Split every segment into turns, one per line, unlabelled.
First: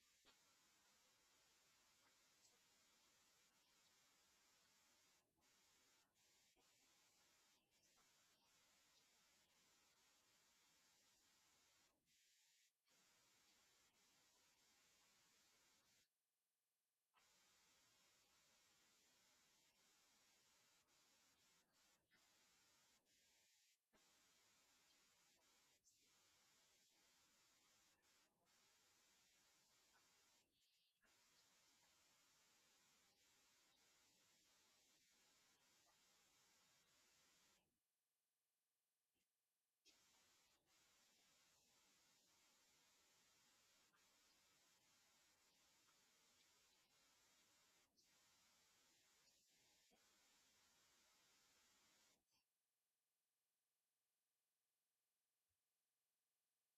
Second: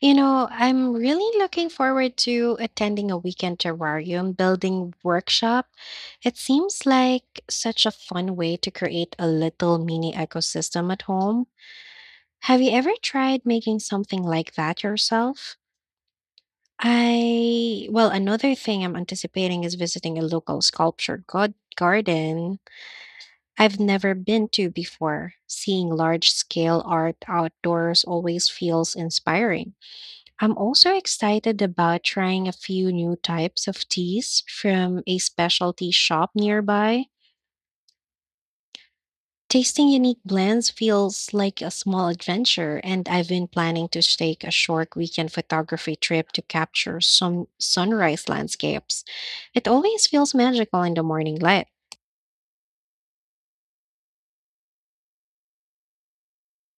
You know, I'm really looking forward to attending a weekend terrarium building workshop. It seems like such a fun way to create a little mini ecosystem at home. Have you ever tried making something like that yourself? Another thing I'm anticipating is visiting a local sculpture god garden I've never been to before. Seeing large-scale art outdoors always feels inspiring. I'm also excited about trying a few new types of teas from a specialty shop nearby. Tasting unique blends feels like a small adventure, and I've been planning to take a short weekend photography trip to capture some sunrise landscapes. It always feels magical in the morning light.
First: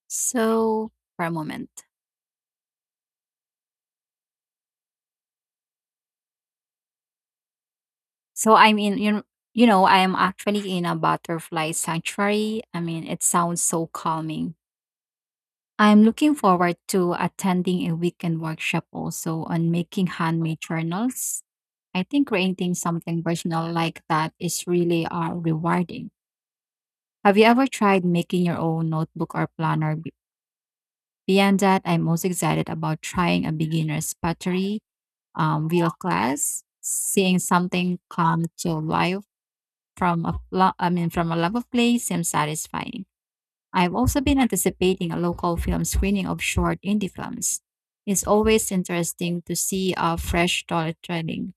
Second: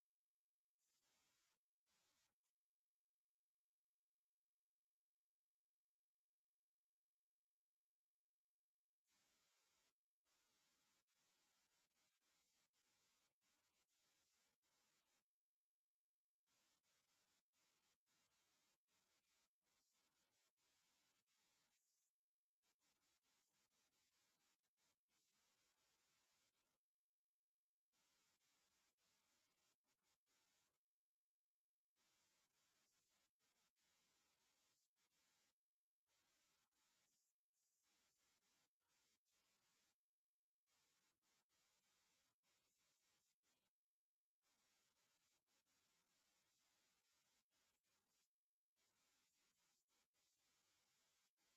So, for a moment. So I'm in you know, I am actually in a butterfly sanctuary. I mean, it sounds so calming. I'm looking forward to attending a weekend workshop also on making handmade journals. I think creating something personal like that is really rewarding. Have you ever tried making your own notebook or planner? Beyond that, I'm most excited about trying a beginner's pottery wheel class, seeing something come to life I mean from a love of play seems satisfying. I've also been anticipating a local film screening of short indie films. It's always interesting to see a fresh storytelling.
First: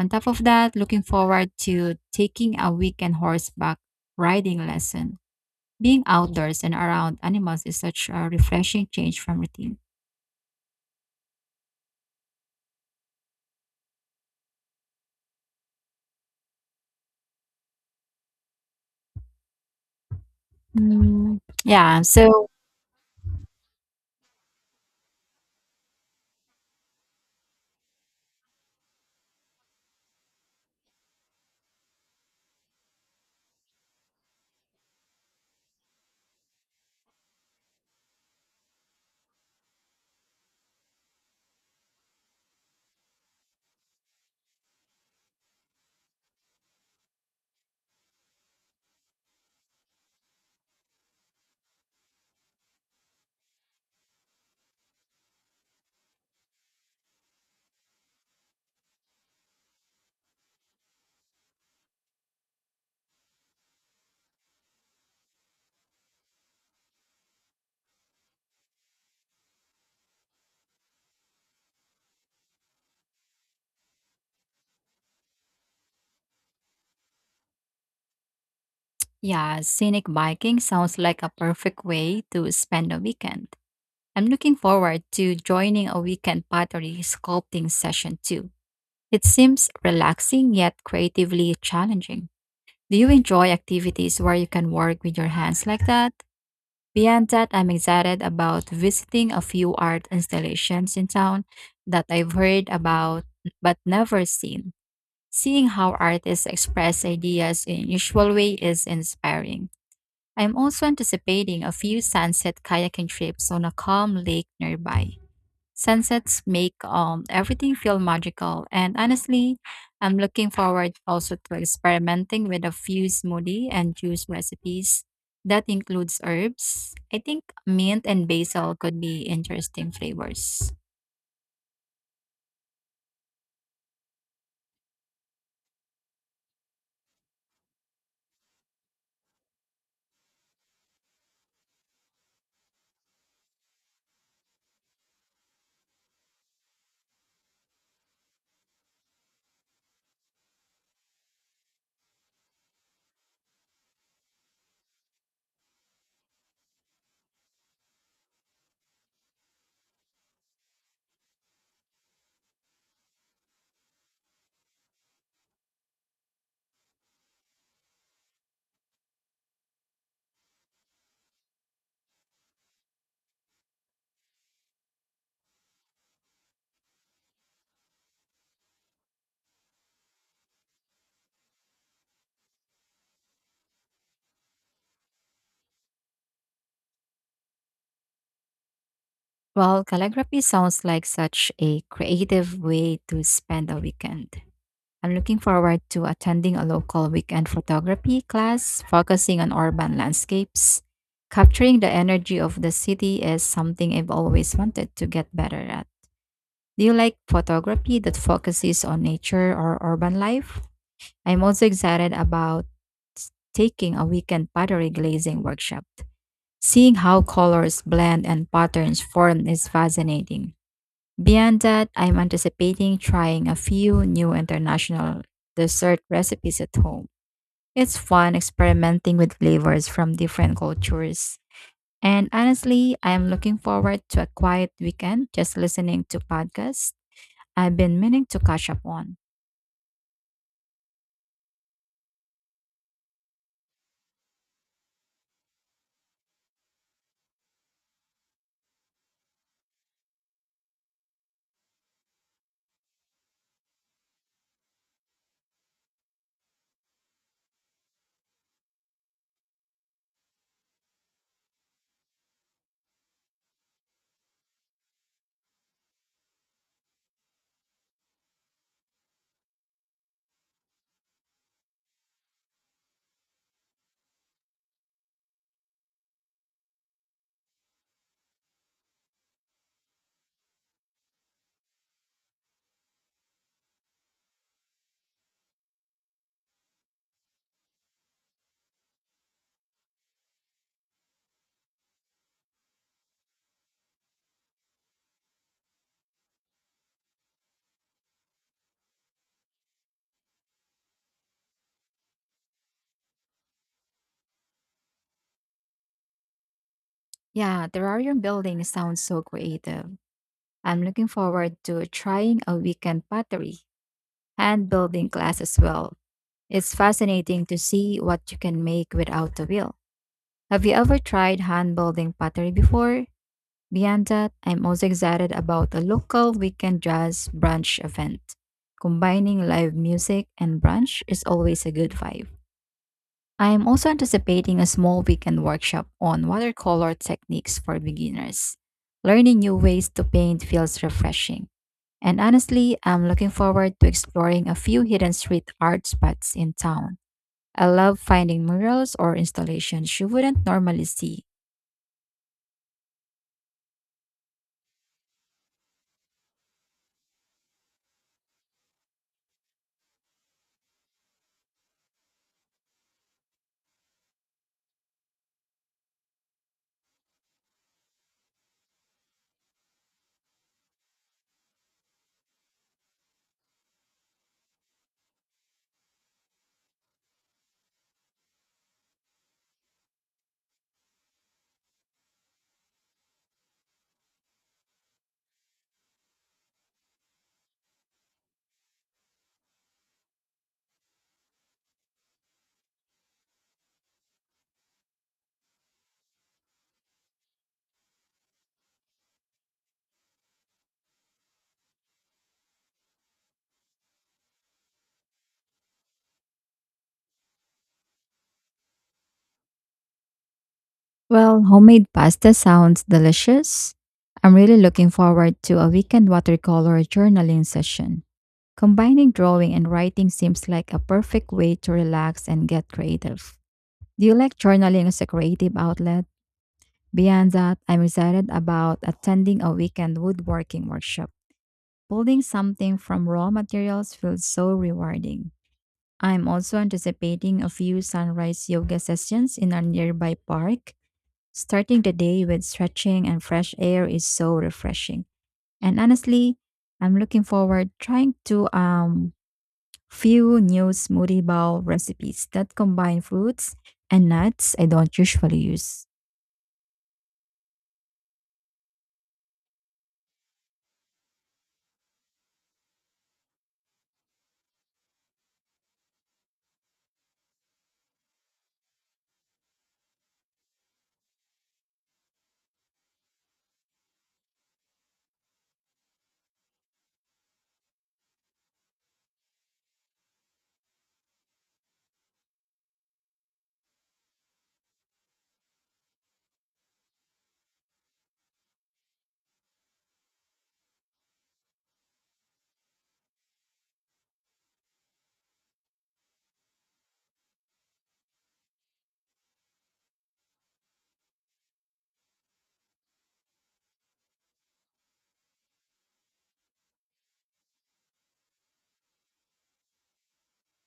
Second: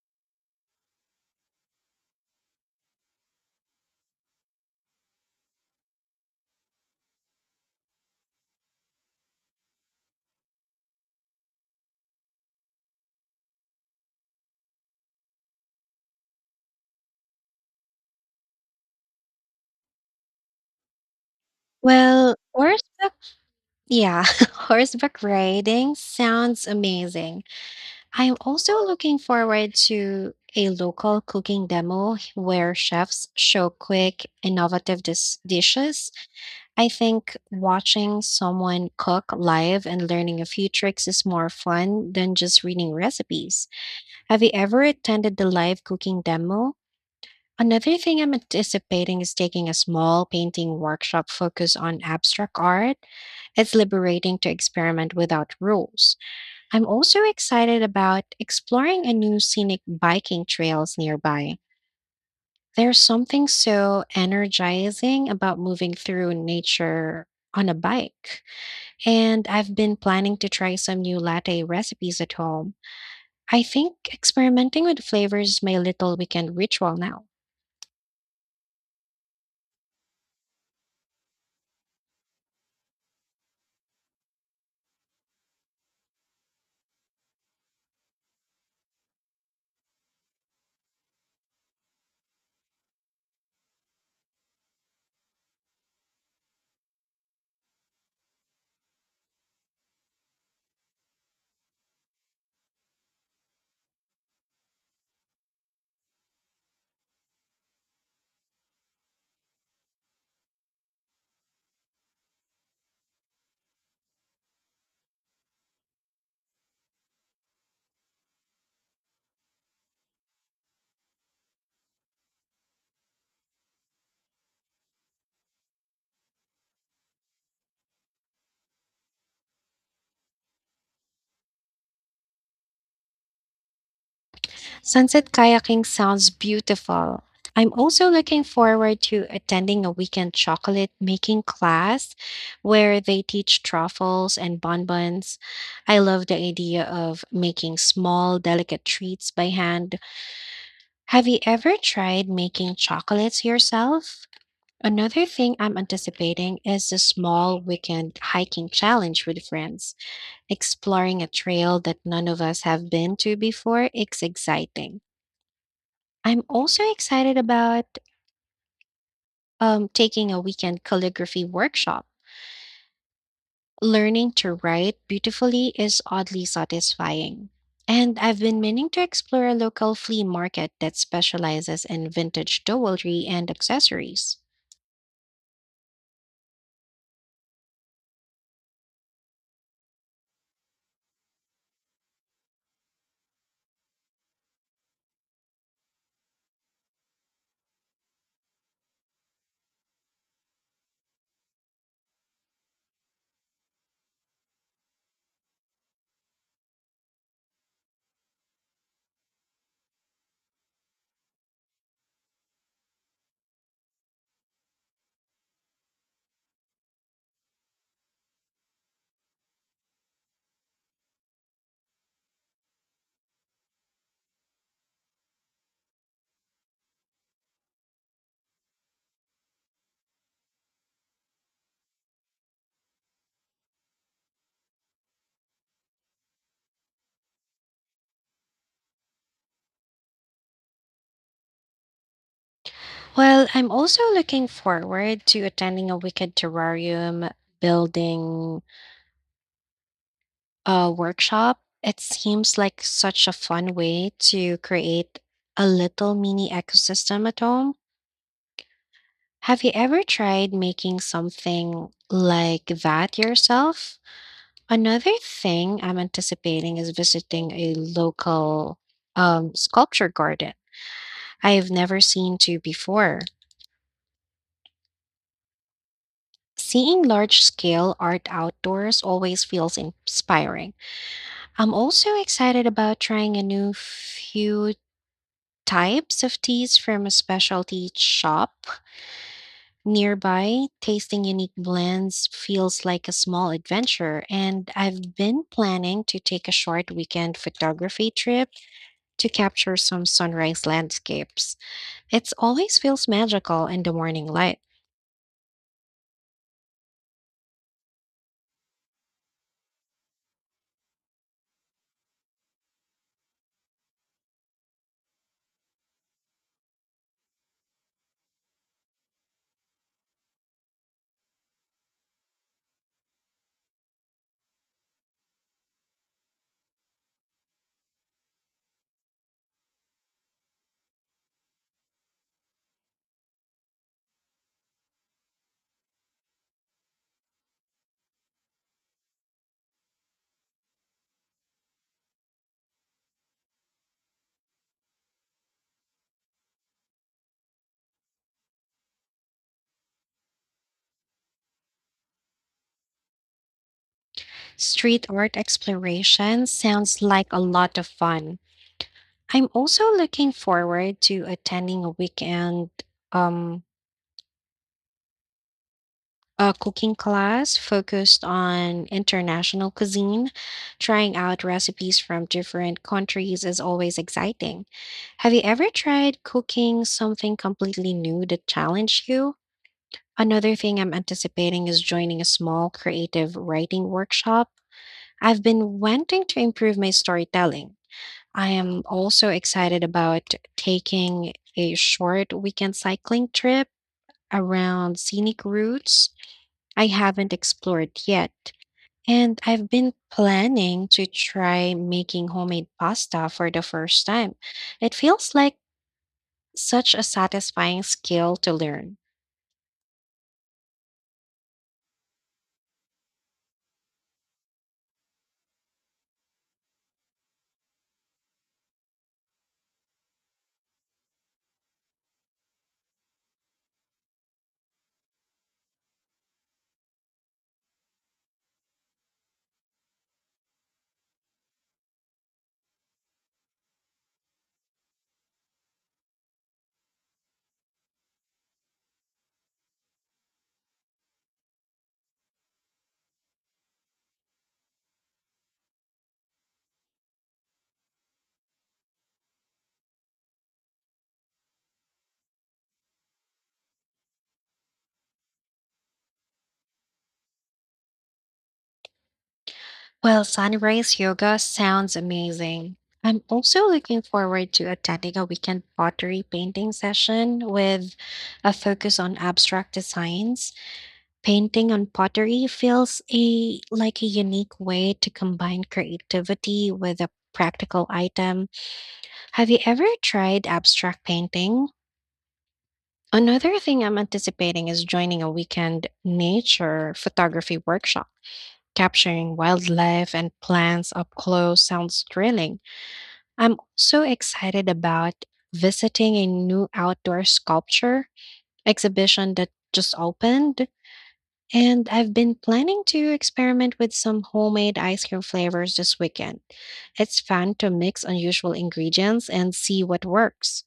On top of that, looking forward to taking a weekend horseback riding lesson. Being outdoors and around animals is such a refreshing change from routine. Mm, yeah,
Well,
so
horseback, yeah, horseback riding sounds amazing. I am also looking forward to a local cooking demo where chefs show quick, innovative dishes. I think watching someone cook live and learning a few tricks is more fun than just reading recipes. Have you ever attended the live cooking demo? Another thing I'm anticipating is taking a small painting workshop focused on abstract art. It's liberating to experiment without rules. I'm also excited about exploring a new scenic biking trails nearby. There's something so energizing about moving through nature on a bike. And I've been planning to try some new latte recipes at home. I think experimenting with flavors is my little weekend ritual now.
yeah, scenic biking sounds like a perfect way to spend a weekend. I'm looking forward to joining a weekend pottery sculpting session too. It seems relaxing yet creatively challenging. Do you enjoy activities where you can work with your hands like that? Beyond that, I'm excited about visiting a few art installations in town that I've heard about but never seen. Seeing how artists express ideas in usual way is inspiring. I'm also anticipating a few sunset kayaking trips on a calm lake nearby. Sunsets make everything feel magical, and honestly, I'm looking forward also to experimenting with a few smoothie and juice recipes that includes herbs. I think mint and basil could be interesting flavors.
Sunset kayaking sounds beautiful. I'm also looking forward to attending a weekend chocolate making class where they teach truffles and bonbons. I love the idea of making small, delicate treats by hand. Have you ever tried making chocolates yourself? Another thing I'm anticipating is a small weekend hiking challenge with friends. Exploring a trail that none of us have been to before is exciting. I'm also excited about taking a weekend calligraphy workshop. Learning to write beautifully is oddly satisfying. And I've been meaning to explore a local flea market that specializes in vintage jewelry and accessories.
Well, calligraphy sounds like such a creative way to spend a weekend. I'm looking forward to attending a local weekend photography class focusing on urban landscapes. Capturing the energy of the city is something I've always wanted to get better at. Do you like photography that focuses on nature or urban life? I'm also excited about taking a weekend pottery glazing workshop. Seeing how colors blend and patterns form is fascinating. Beyond that, I'm anticipating trying a few new international dessert recipes at home. It's fun experimenting with flavors from different cultures. And honestly, I am looking forward to a quiet weekend just listening to podcasts I've been meaning to catch up on.
Well, I'm also looking forward to attending a wicked terrarium building workshop. It seems like such a fun way to create a little mini ecosystem at home. Have you ever tried making something like that yourself? Another thing I'm anticipating is visiting a local sculpture garden I have never seen to before. Seeing large scale art outdoors always feels inspiring. I'm also excited about trying a new few types of teas from a specialty shop nearby. Tasting unique blends feels like a small adventure, and I've been planning to take a short weekend photography trip to capture some sunrise landscapes. It always feels magical in the morning light.
Yeah, terrarium building sounds so creative. I'm looking forward to trying a weekend pottery and building class as well. It's fascinating to see what you can make without a wheel. Have you ever tried hand building pottery before? Beyond that, I'm also excited about a local weekend jazz brunch event. Combining live music and brunch is always a good vibe. I am also anticipating a small weekend workshop on watercolor techniques for beginners. Learning new ways to paint feels refreshing. And honestly, I'm looking forward to exploring a few hidden street art spots in town. I love finding murals or installations you wouldn't normally see.
Street art exploration sounds like a lot of fun. I'm also looking forward to attending a weekend um a cooking class focused on international cuisine. Trying out recipes from different countries is always exciting. Have you ever tried cooking something completely new that challenged you? Another thing I'm anticipating is joining a small creative writing workshop. I've been wanting to improve my storytelling. I am also excited about taking a short weekend cycling trip around scenic routes I haven't explored yet, and I've been planning to try making homemade pasta for the first time. It feels like such a satisfying skill to learn.
Well, homemade pasta sounds delicious. I'm really looking forward to a weekend watercolor journaling session. Combining drawing and writing seems like a perfect way to relax and get creative. Do you like journaling as a creative outlet? Beyond that, I'm excited about attending a weekend woodworking workshop. Building something from raw materials feels so rewarding. I'm also anticipating a few sunrise yoga sessions in a nearby park. Starting the day with stretching and fresh air is so refreshing. And honestly, I'm looking forward trying to few new smoothie bowl recipes that combine fruits and nuts I don't usually use.
Well, sunrise yoga sounds amazing. I'm also looking forward to attending a weekend pottery painting session with a focus on abstract designs. Painting on pottery feels a like a unique way to combine creativity with a practical item. Have you ever tried abstract painting? Another thing I'm anticipating is joining a weekend nature photography workshop. Capturing wildlife and plants up close sounds thrilling. I'm so excited about visiting a new outdoor sculpture exhibition that just opened. And I've been planning to experiment with some homemade ice cream flavors this weekend. It's fun to mix unusual ingredients and see what works.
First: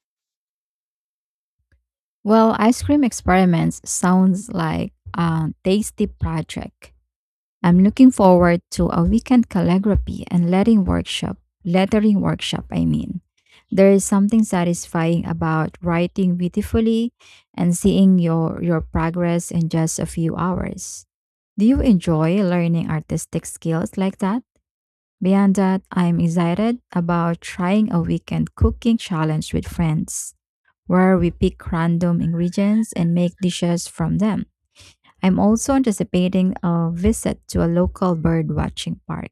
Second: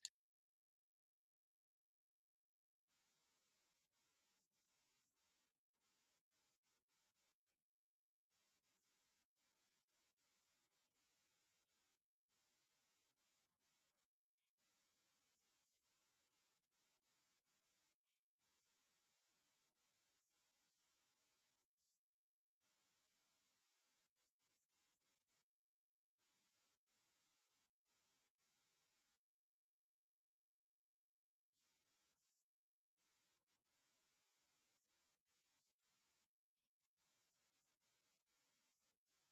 Well, ice cream experiments sounds like a tasty project. I'm looking forward to a weekend calligraphy and lettering workshop, I mean. There is something satisfying about writing beautifully and seeing your progress in just a few hours. Do you enjoy learning artistic skills like that? Beyond that, I'm excited about trying a weekend cooking challenge with friends, where we pick random ingredients and make dishes from them. I'm also anticipating a visit to a local bird watching park.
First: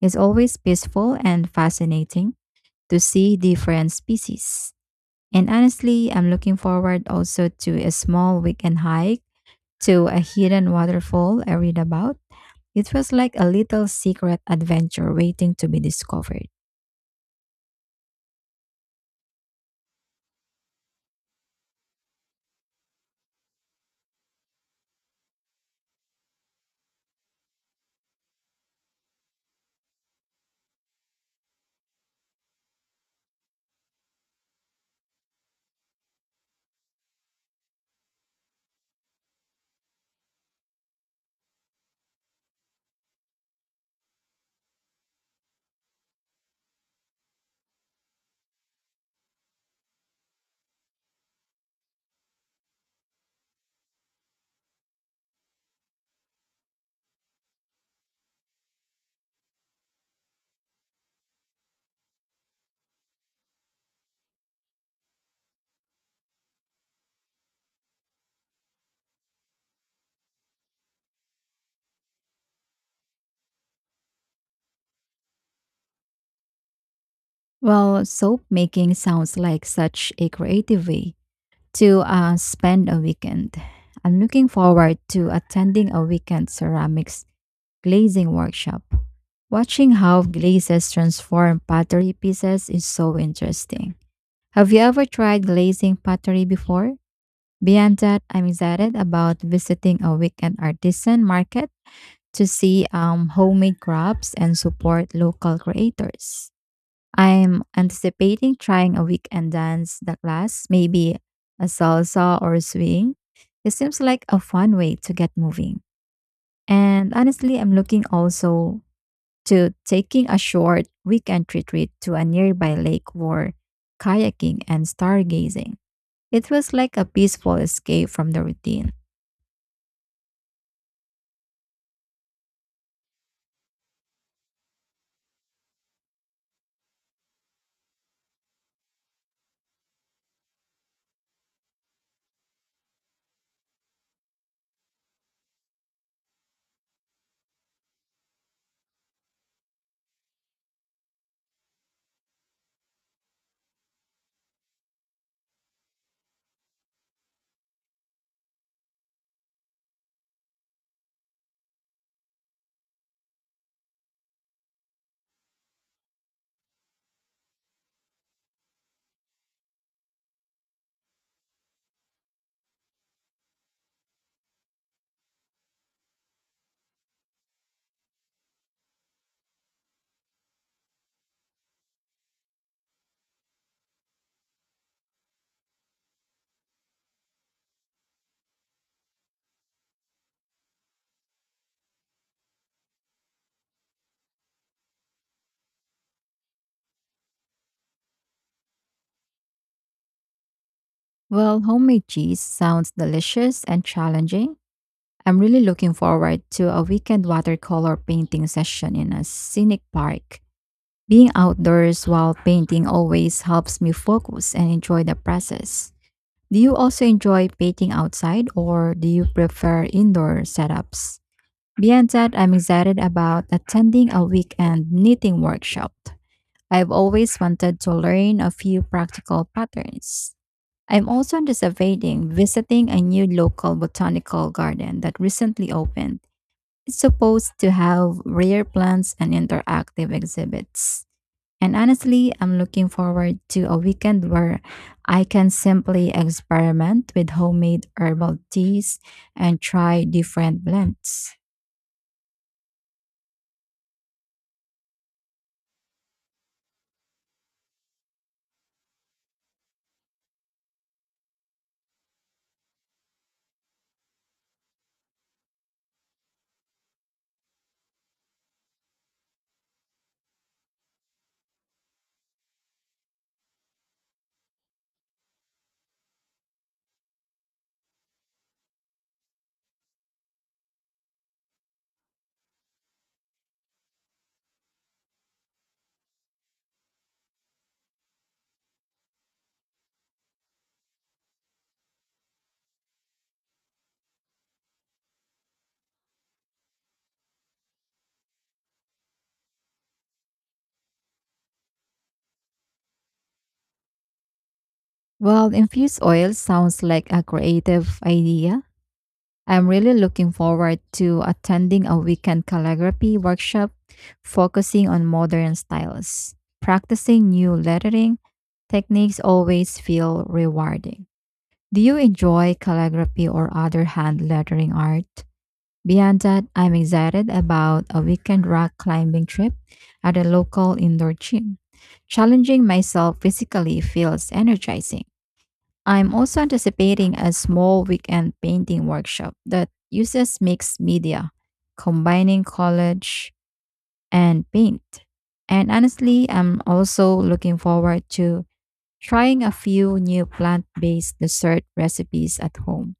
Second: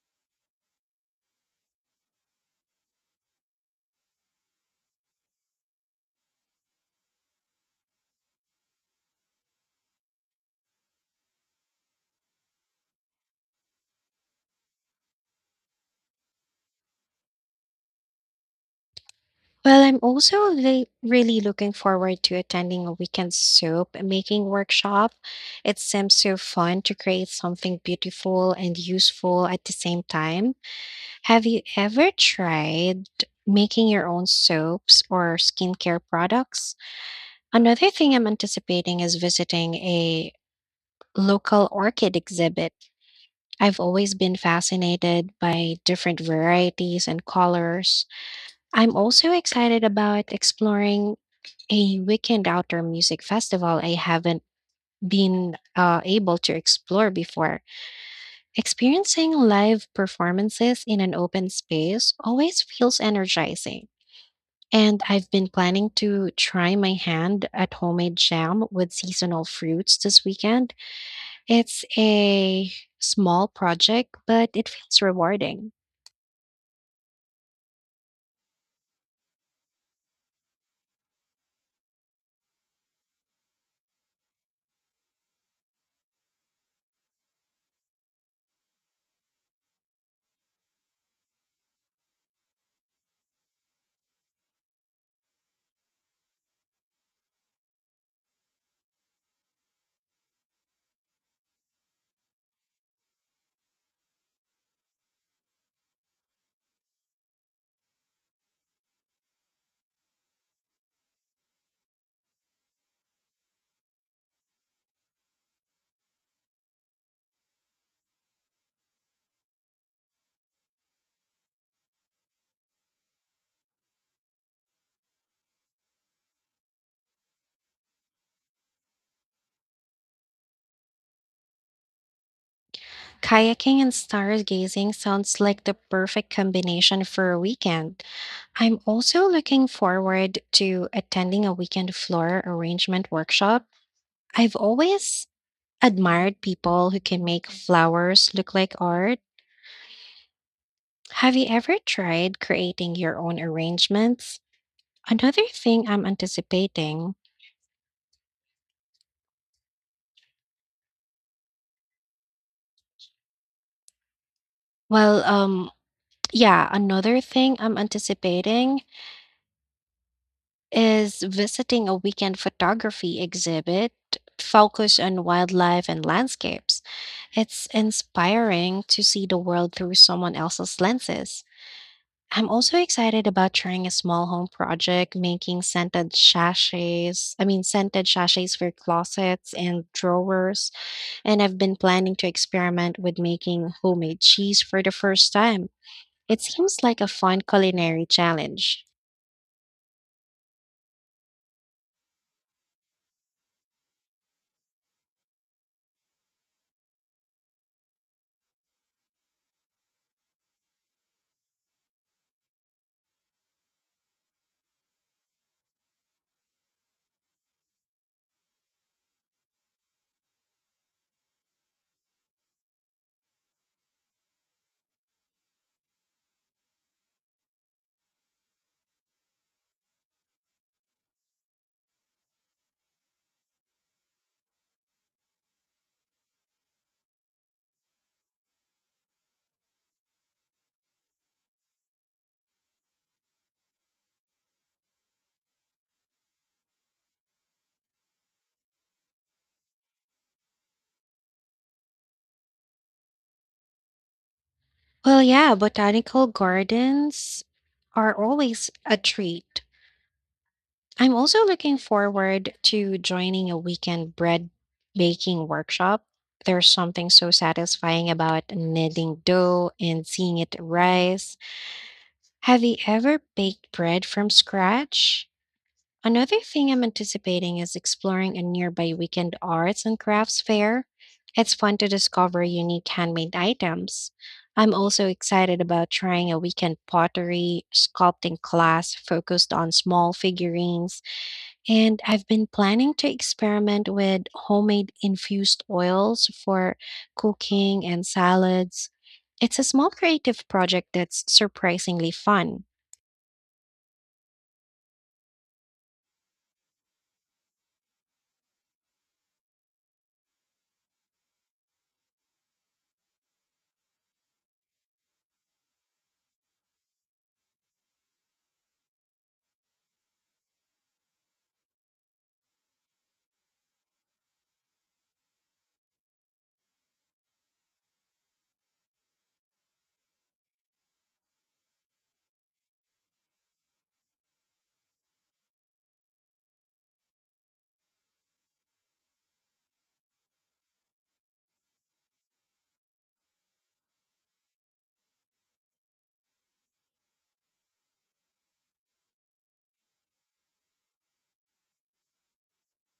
It's always peaceful and fascinating to see different species. And honestly, I'm looking forward also to a small weekend hike to a hidden waterfall I read about. It feels like a little secret adventure waiting to be discovered.
Well, I'm also really, really looking forward to attending a weekend soap making workshop. It seems so fun to create something beautiful and useful at the same time. Have you ever tried making your own soaps or skincare products? Another thing I'm anticipating is visiting a local orchid exhibit. I've always been fascinated by different varieties and colors. I'm also excited about exploring a weekend outdoor music festival I haven't been able to explore before. Experiencing live performances in an open space always feels energizing. And I've been planning to try my hand at homemade jam with seasonal fruits this weekend. It's a small project, but it feels rewarding.
Well, soap making sounds like such a creative way to spend a weekend. I'm looking forward to attending a weekend ceramics glazing workshop. Watching how glazes transform pottery pieces is so interesting. Have you ever tried glazing pottery before? Beyond that, I'm excited about visiting a weekend artisan market to see homemade crafts and support local creators. I'm anticipating trying a weekend dance the class, maybe a salsa or swing. It seems like a fun way to get moving. And honestly, I'm looking also to taking a short weekend retreat to a nearby lake for kayaking and stargazing. It feels like a peaceful escape from the routine.
Kayaking and stargazing sounds like the perfect combination for a weekend. I'm also looking forward to attending a weekend flower arrangement workshop. I've always admired people who can make flowers look like art. Have you ever tried creating your own arrangements? Another thing I'm anticipating, well, um, yeah, Another thing I'm anticipating is visiting a weekend photography exhibit focused on wildlife and landscapes. It's inspiring to see the world through someone else's lenses. I'm also excited about trying a small home project, making scented sachets. I mean, scented sachets for closets and drawers. And I've been planning to experiment with making homemade cheese for the first time. It seems like a fun culinary challenge.
Well, homemade cheese sounds delicious and challenging. I'm really looking forward to a weekend watercolor painting session in a scenic park. Being outdoors while painting always helps me focus and enjoy the process. Do you also enjoy painting outside or do you prefer indoor setups? Beyond that, I'm excited about attending a weekend knitting workshop. I've always wanted to learn a few practical patterns. I'm also anticipating visiting a new local botanical garden that recently opened. It's supposed to have rare plants and interactive exhibits. And honestly, I'm looking forward to a weekend where I can simply experiment with homemade herbal teas and try different blends.
Well, yeah, botanical gardens are always a treat. I'm also looking forward to joining a weekend bread baking workshop. There's something so satisfying about kneading dough and seeing it rise. Have you ever baked bread from scratch? Another thing I'm anticipating is exploring a nearby weekend arts and crafts fair. It's fun to discover unique handmade items. I'm also excited about trying a weekend pottery sculpting class focused on small figurines, and I've been planning to experiment with homemade infused oils for cooking and salads. It's a small creative project that's surprisingly fun.
Well, infused oil sounds like a creative idea. I'm really looking forward to attending a weekend calligraphy workshop focusing on modern styles. Practicing new lettering techniques always feel rewarding. Do you enjoy calligraphy or other hand lettering art? Beyond that, I'm excited about a weekend rock climbing trip at a local indoor gym. Challenging myself physically feels energizing. I'm also anticipating a small weekend painting workshop that uses mixed media, combining collage and paint. And honestly, I'm also looking forward to trying a few new plant based dessert recipes at home.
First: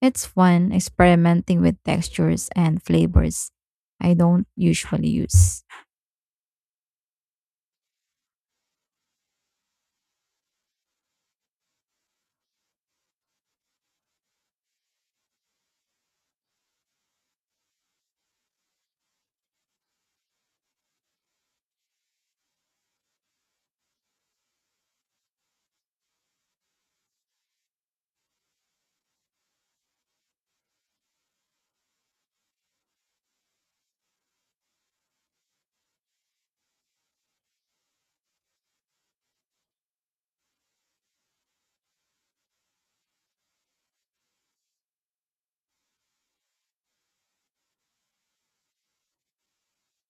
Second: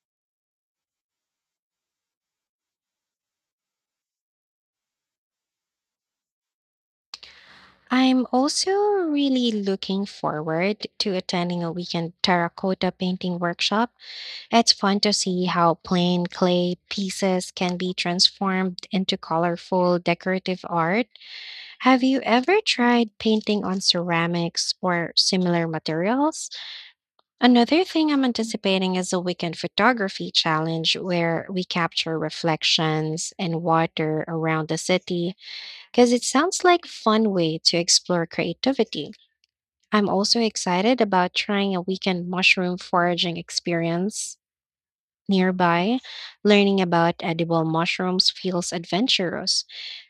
It's fun experimenting with textures and flavors I don't usually use.
I'm also really looking forward to attending a weekend terracotta painting workshop. It's fun to see how plain clay pieces can be transformed into colorful decorative art. Have you ever tried painting on ceramics or similar materials? Another thing I'm anticipating is a weekend photography challenge where we capture reflections and water around the city because it sounds like a fun way to explore creativity. I'm also excited about trying a weekend mushroom foraging experience nearby. Learning about edible mushrooms feels adventurous,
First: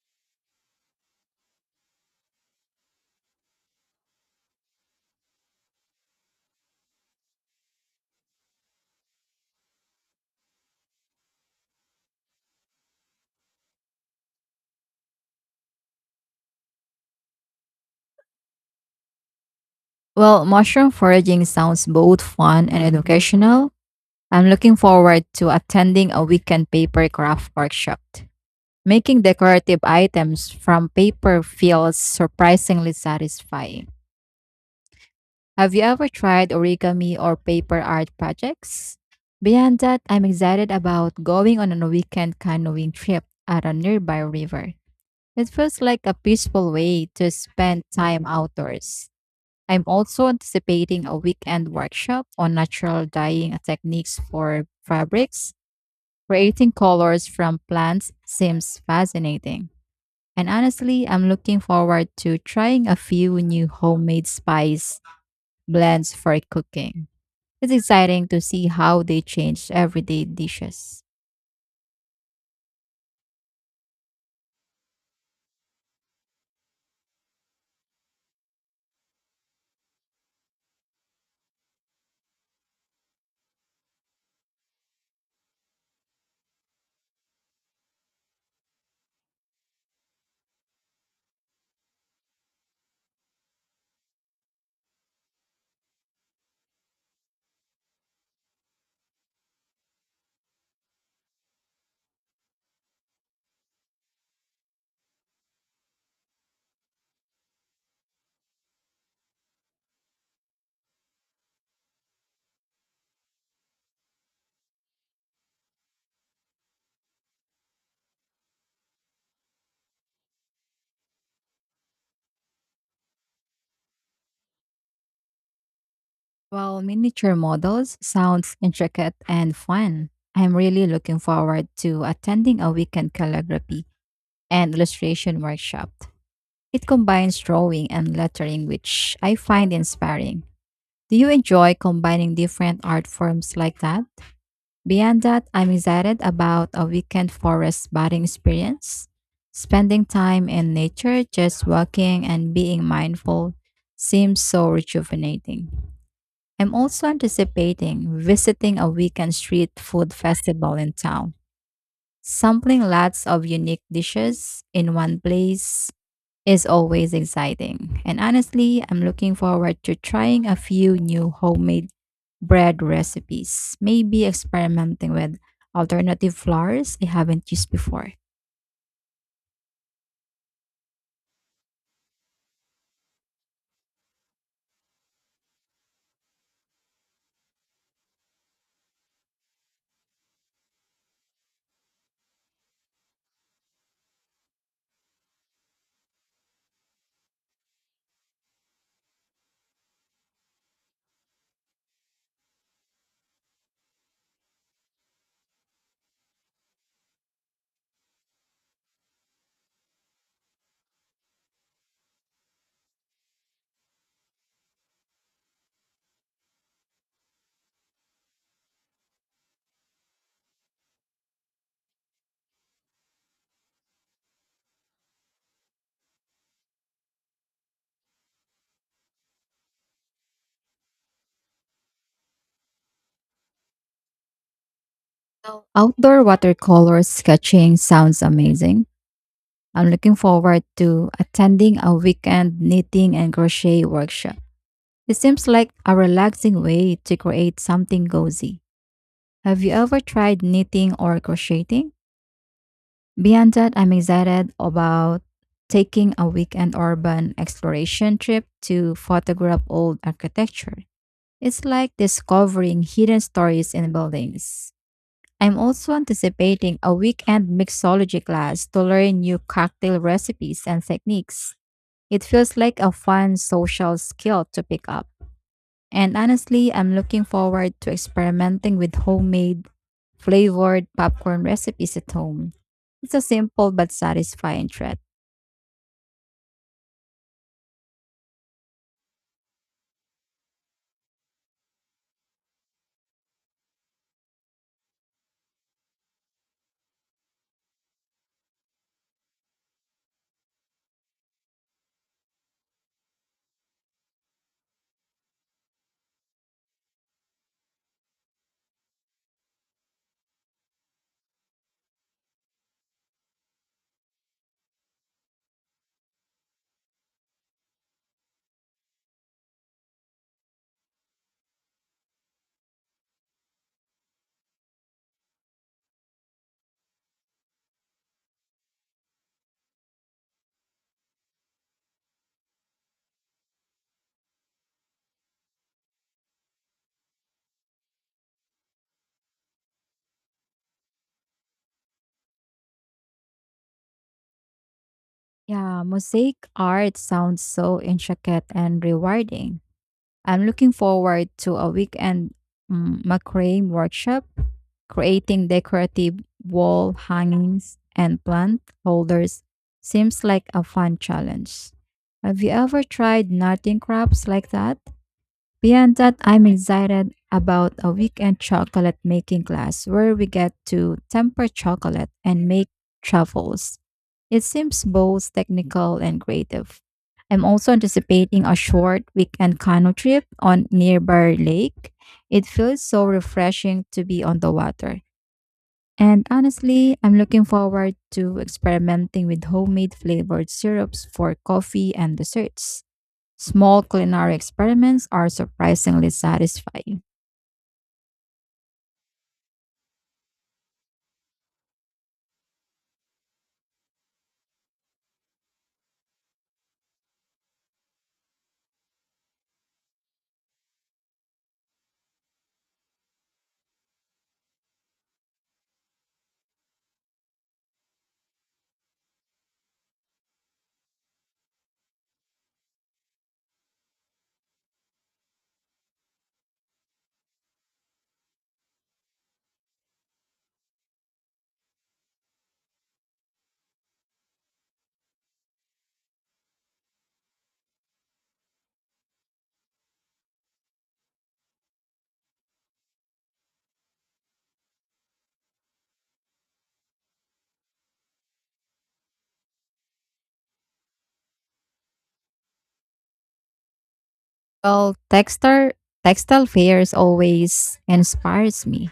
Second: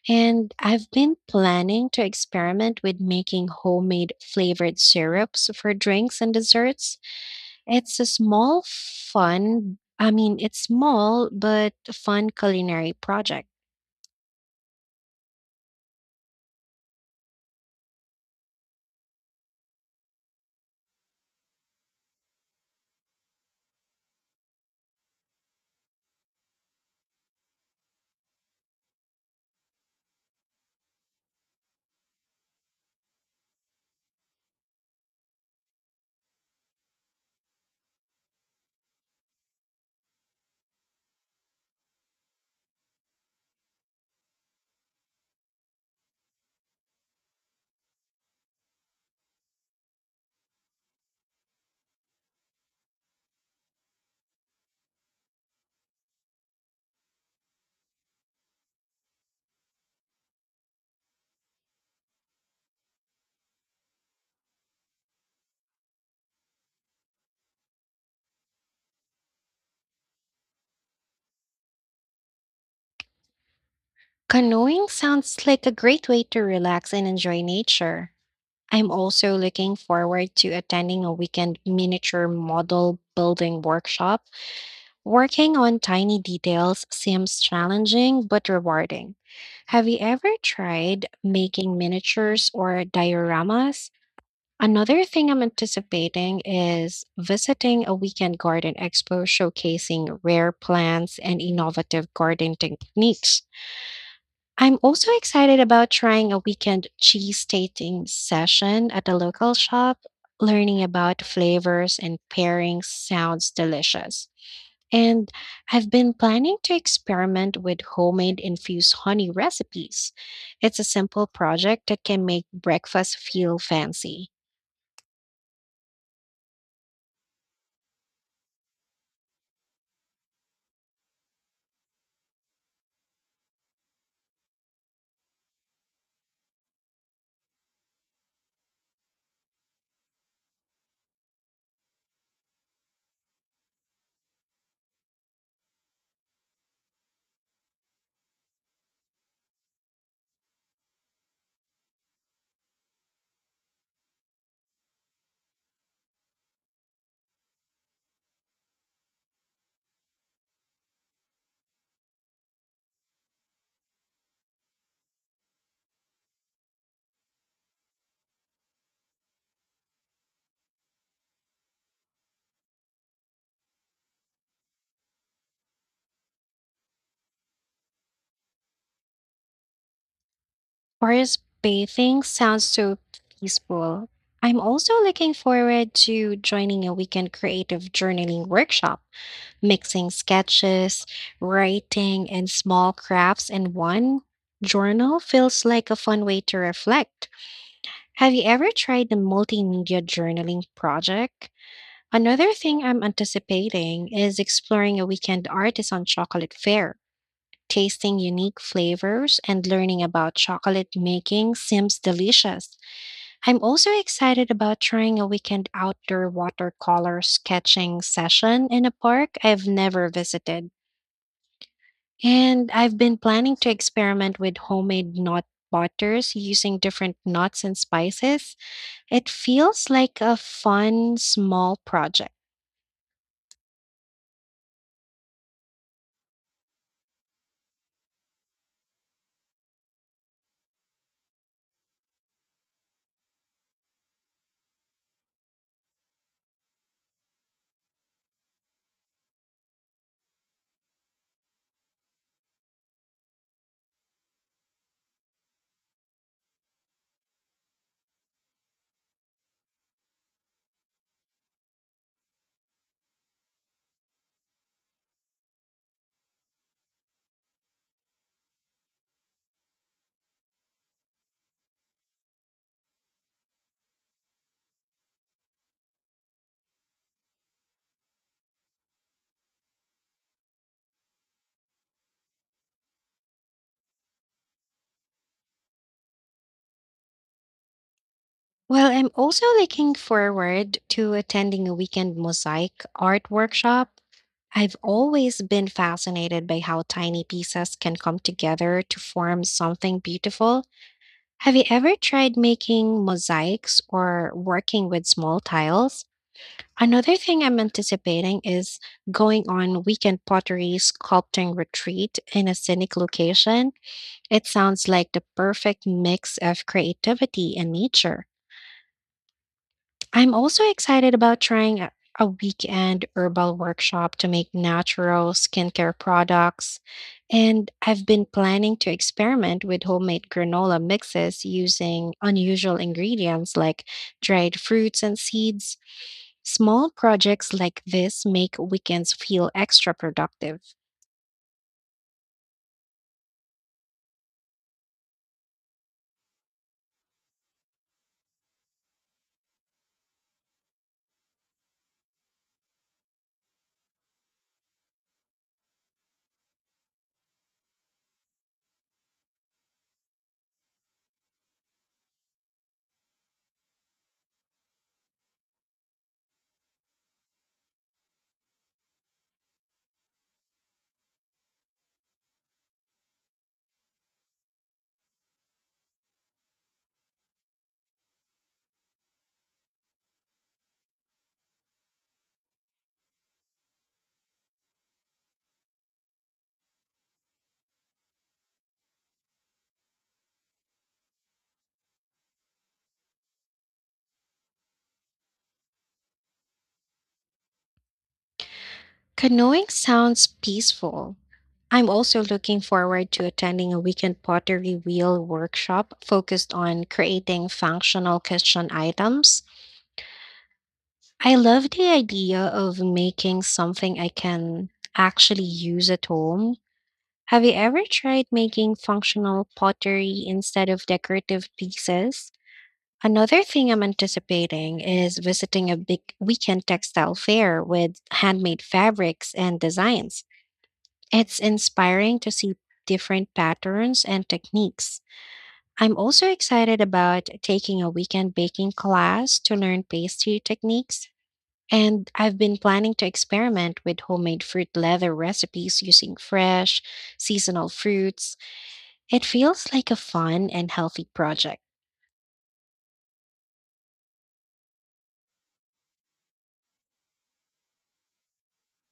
and I've been planning to experiment with making homemade flavored syrups for drinks and desserts. It's a small, fun, I mean, it's small but fun culinary project.
Well, mushroom foraging sounds both fun and educational. I'm looking forward to attending a weekend paper craft workshop. Making decorative items from paper feels surprisingly satisfying. Have you ever tried origami or paper art projects? Beyond that, I'm excited about going on a weekend canoeing trip at a nearby river. It feels like a peaceful way to spend time outdoors. I'm also anticipating a weekend workshop on natural dyeing techniques for fabrics. Creating colors from plants seems fascinating. And honestly, I'm looking forward to trying a few new homemade spice blends for cooking. It's exciting to see how they change everyday dishes.
Canoeing sounds like a great way to relax and enjoy nature. I'm also looking forward to attending a weekend miniature model building workshop. Working on tiny details seems challenging but rewarding. Have you ever tried making miniatures or dioramas? Another thing I'm anticipating is visiting a weekend garden expo showcasing rare plants and innovative garden techniques. I'm also excited about trying a weekend cheese tasting session at a local shop. Learning about flavors and pairings sounds delicious. And I've been planning to experiment with homemade infused honey recipes. It's a simple project that can make breakfast feel fancy.
Well, miniature models sounds intricate and fun. I'm really looking forward to attending a weekend calligraphy and illustration workshop. It combines drawing and lettering, which I find inspiring. Do you enjoy combining different art forms like that? Beyond that, I'm excited about a weekend forest bathing experience. Spending time in nature, just walking and being mindful seems so rejuvenating. I'm also anticipating visiting a weekend street food festival in town. Sampling lots of unique dishes in one place is always exciting. And honestly, I'm looking forward to trying a few new homemade bread recipes, maybe experimenting with alternative flours I haven't used before.
Forest bathing sounds so peaceful. I'm also looking forward to joining a weekend creative journaling workshop mixing sketches, writing, and small crafts in one journal feels like a fun way to reflect. Have you ever tried the multimedia journaling project? Another thing I'm anticipating is exploring a weekend artisan chocolate fair. Tasting unique flavors and learning about chocolate making seems delicious. I'm also excited about trying a weekend outdoor watercolor sketching session in a park I've never visited. And I've been planning to experiment with homemade nut butters using different nuts and spices. It feels like a fun, small project.
So, outdoor watercolor sketching sounds amazing. I'm looking forward to attending a weekend knitting and crochet workshop. It seems like a relaxing way to create something cozy. Have you ever tried knitting or crocheting? Beyond that, I'm excited about taking a weekend urban exploration trip to photograph old architecture. It's like discovering hidden stories in buildings. I'm also anticipating a weekend mixology class to learn new cocktail recipes and techniques. It feels like a fun social skill to pick up. And honestly, I'm looking forward to experimenting with homemade flavored popcorn recipes at home. It's a simple but satisfying treat.
Well, I'm also looking forward to attending a weekend mosaic art workshop. I've always been fascinated by how tiny pieces can come together to form something beautiful. Have you ever tried making mosaics or working with small tiles? Another thing I'm anticipating is going on weekend pottery sculpting retreat in a scenic location. It sounds like the perfect mix of creativity and nature. I'm also excited about trying a weekend herbal workshop to make natural skincare products. And I've been planning to experiment with homemade granola mixes using unusual ingredients like dried fruits and seeds. Small projects like this make weekends feel extra productive.
Yeah, mosaic art sounds so intricate and rewarding. I'm looking forward to a weekend macrame workshop, creating decorative wall hangings and plant holders. Seems like a fun challenge. Have you ever tried knitting crafts like that? Beyond that, I'm excited about a weekend chocolate making class where we get to temper chocolate and make truffles. It seems both technical and creative. I'm also anticipating a short weekend canoe trip on nearby lake. It feels so refreshing to be on the water. And honestly, I'm looking forward to experimenting with homemade flavored syrups for coffee and desserts. Small culinary experiments are surprisingly satisfying.
Canoeing sounds peaceful. I'm also looking forward to attending a weekend pottery wheel workshop focused on creating functional kitchen items. I love the idea of making something I can actually use at home. Have you ever tried making functional pottery instead of decorative pieces? Another thing I'm anticipating is visiting a big weekend textile fair with handmade fabrics and designs. It's inspiring to see different patterns and techniques. I'm also excited about taking a weekend baking class to learn pastry techniques. And I've been planning to experiment with homemade fruit leather recipes using fresh, seasonal fruits. It feels like a fun and healthy project.
Well, textile fairs always inspires me.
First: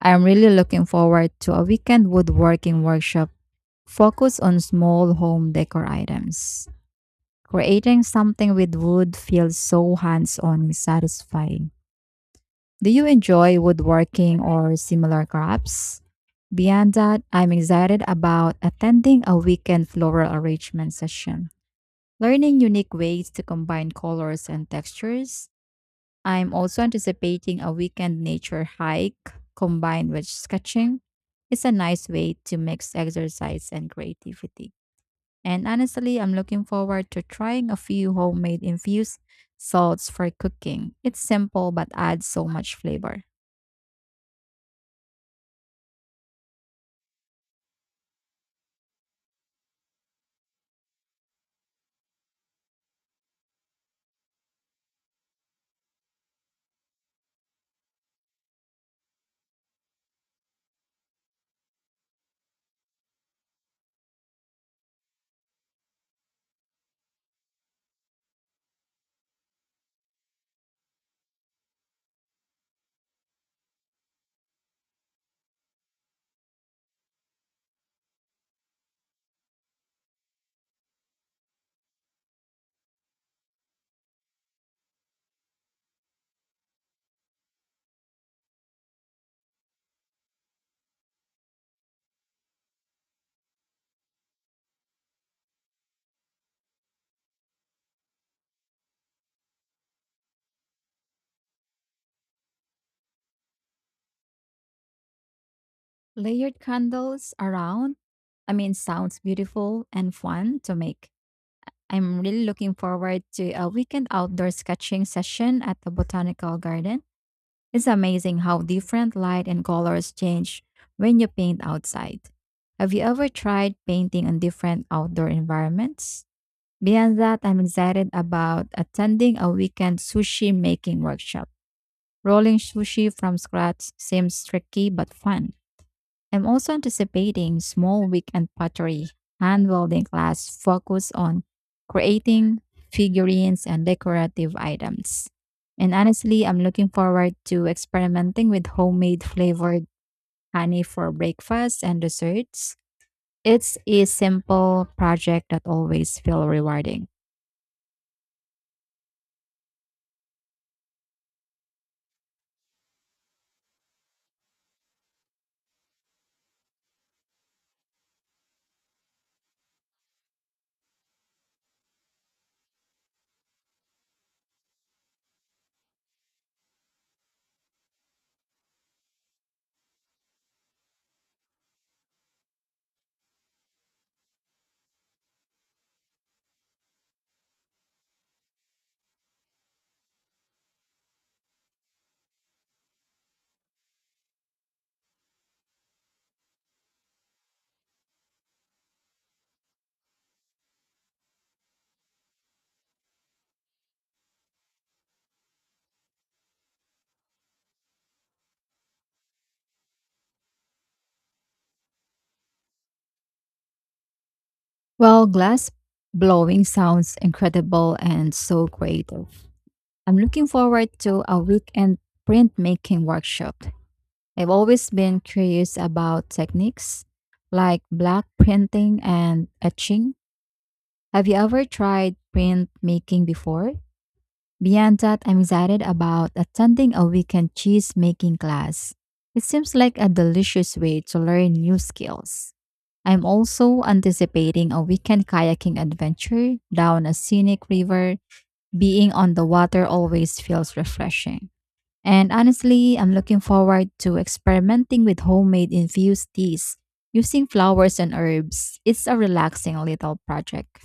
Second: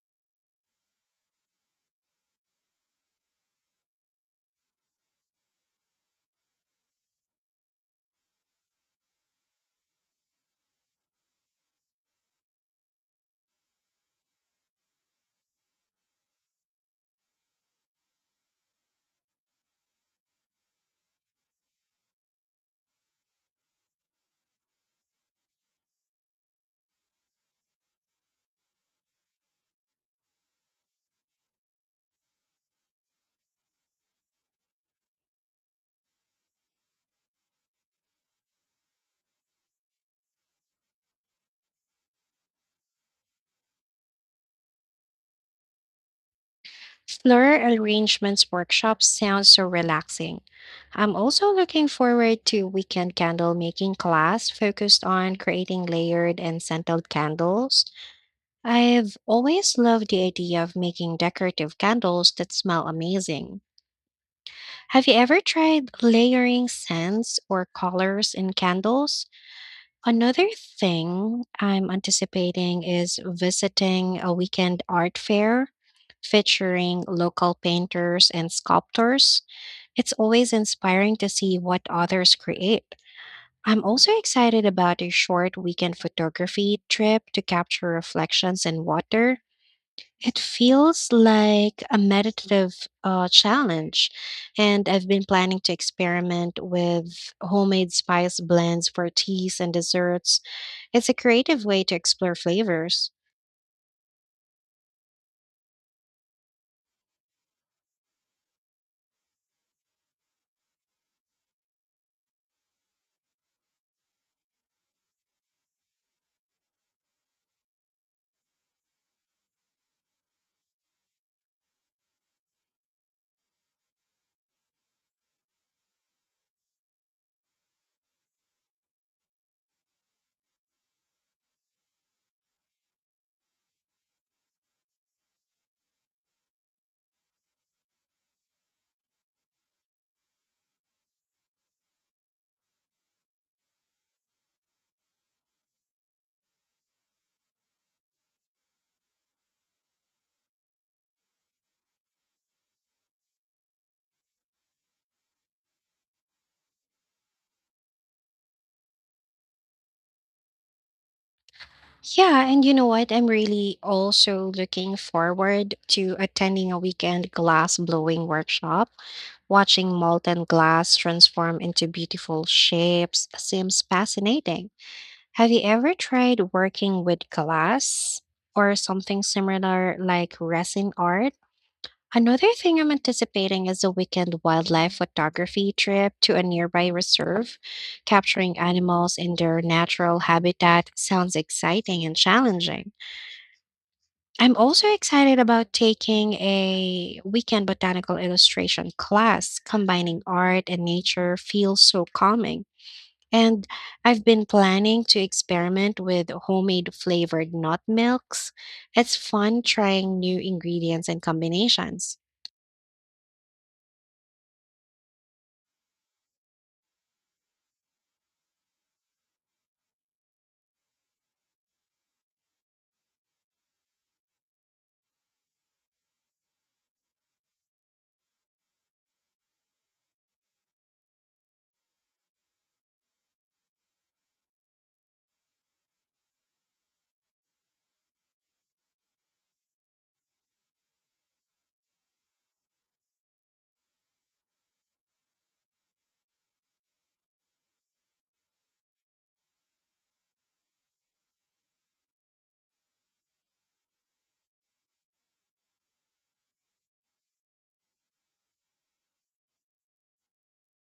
I'm really looking forward to a weekend woodworking workshop focused on small home decor items. Creating something with wood feels so hands-on and satisfying. Do you enjoy woodworking or similar crafts? Beyond that, I'm excited about attending a weekend floral arrangement session, learning unique ways to combine colors and textures. I'm also anticipating a weekend nature hike combined with sketching. It's a nice way to mix exercise and creativity. And honestly, I'm looking forward to trying a few homemade infused salts for cooking. It's simple but adds so much flavor.
Floral arrangements workshops sounds so relaxing. I'm also looking forward to weekend candle making class focused on creating layered and scented candles. I've always loved the idea of making decorative candles that smell amazing. Have you ever tried layering scents or colors in candles? Another thing I'm anticipating is visiting a weekend art fair featuring local painters and sculptors. It's always inspiring to see what others create. I'm also excited about a short weekend photography trip to capture reflections in water. It feels like a meditative challenge, and I've been planning to experiment with homemade spice blends for teas and desserts. It's a creative way to explore flavors.
Layered candles around, I mean, sounds beautiful and fun to make. I'm really looking forward to a weekend outdoor sketching session at the botanical garden. It's amazing how different light and colors change when you paint outside. Have you ever tried painting on different outdoor environments? Beyond that, I'm excited about attending a weekend sushi making workshop. Rolling sushi from scratch seems tricky but fun. I'm also anticipating small weekend pottery hand welding class focused on creating figurines and decorative items. And honestly, I'm looking forward to experimenting with homemade flavored honey for breakfast and desserts. It's a simple project that always feels rewarding.
Yeah, and you know what? I'm really also looking forward to attending a weekend glass blowing workshop. Watching molten glass transform into beautiful shapes seems fascinating. Have you ever tried working with glass or something similar like resin art? Another thing I'm anticipating is a weekend wildlife photography trip to a nearby reserve. Capturing animals in their natural habitat sounds exciting and challenging. I'm also excited about taking a weekend botanical illustration class. Combining art and nature feels so calming. And I've been planning to experiment with homemade flavored nut milks. It's fun trying new ingredients and combinations.
Well, glass blowing sounds incredible and so creative. I'm looking forward to a weekend printmaking workshop. I've always been curious about techniques like black printing and etching. Have you ever tried print making before? Beyond that, I'm excited about attending a weekend cheese making class. It seems like a delicious way to learn new skills. I'm also anticipating a weekend kayaking adventure down a scenic river. Being on the water always feels refreshing. And honestly, I'm looking forward to experimenting with homemade infused teas using flowers and herbs. It's a relaxing little project.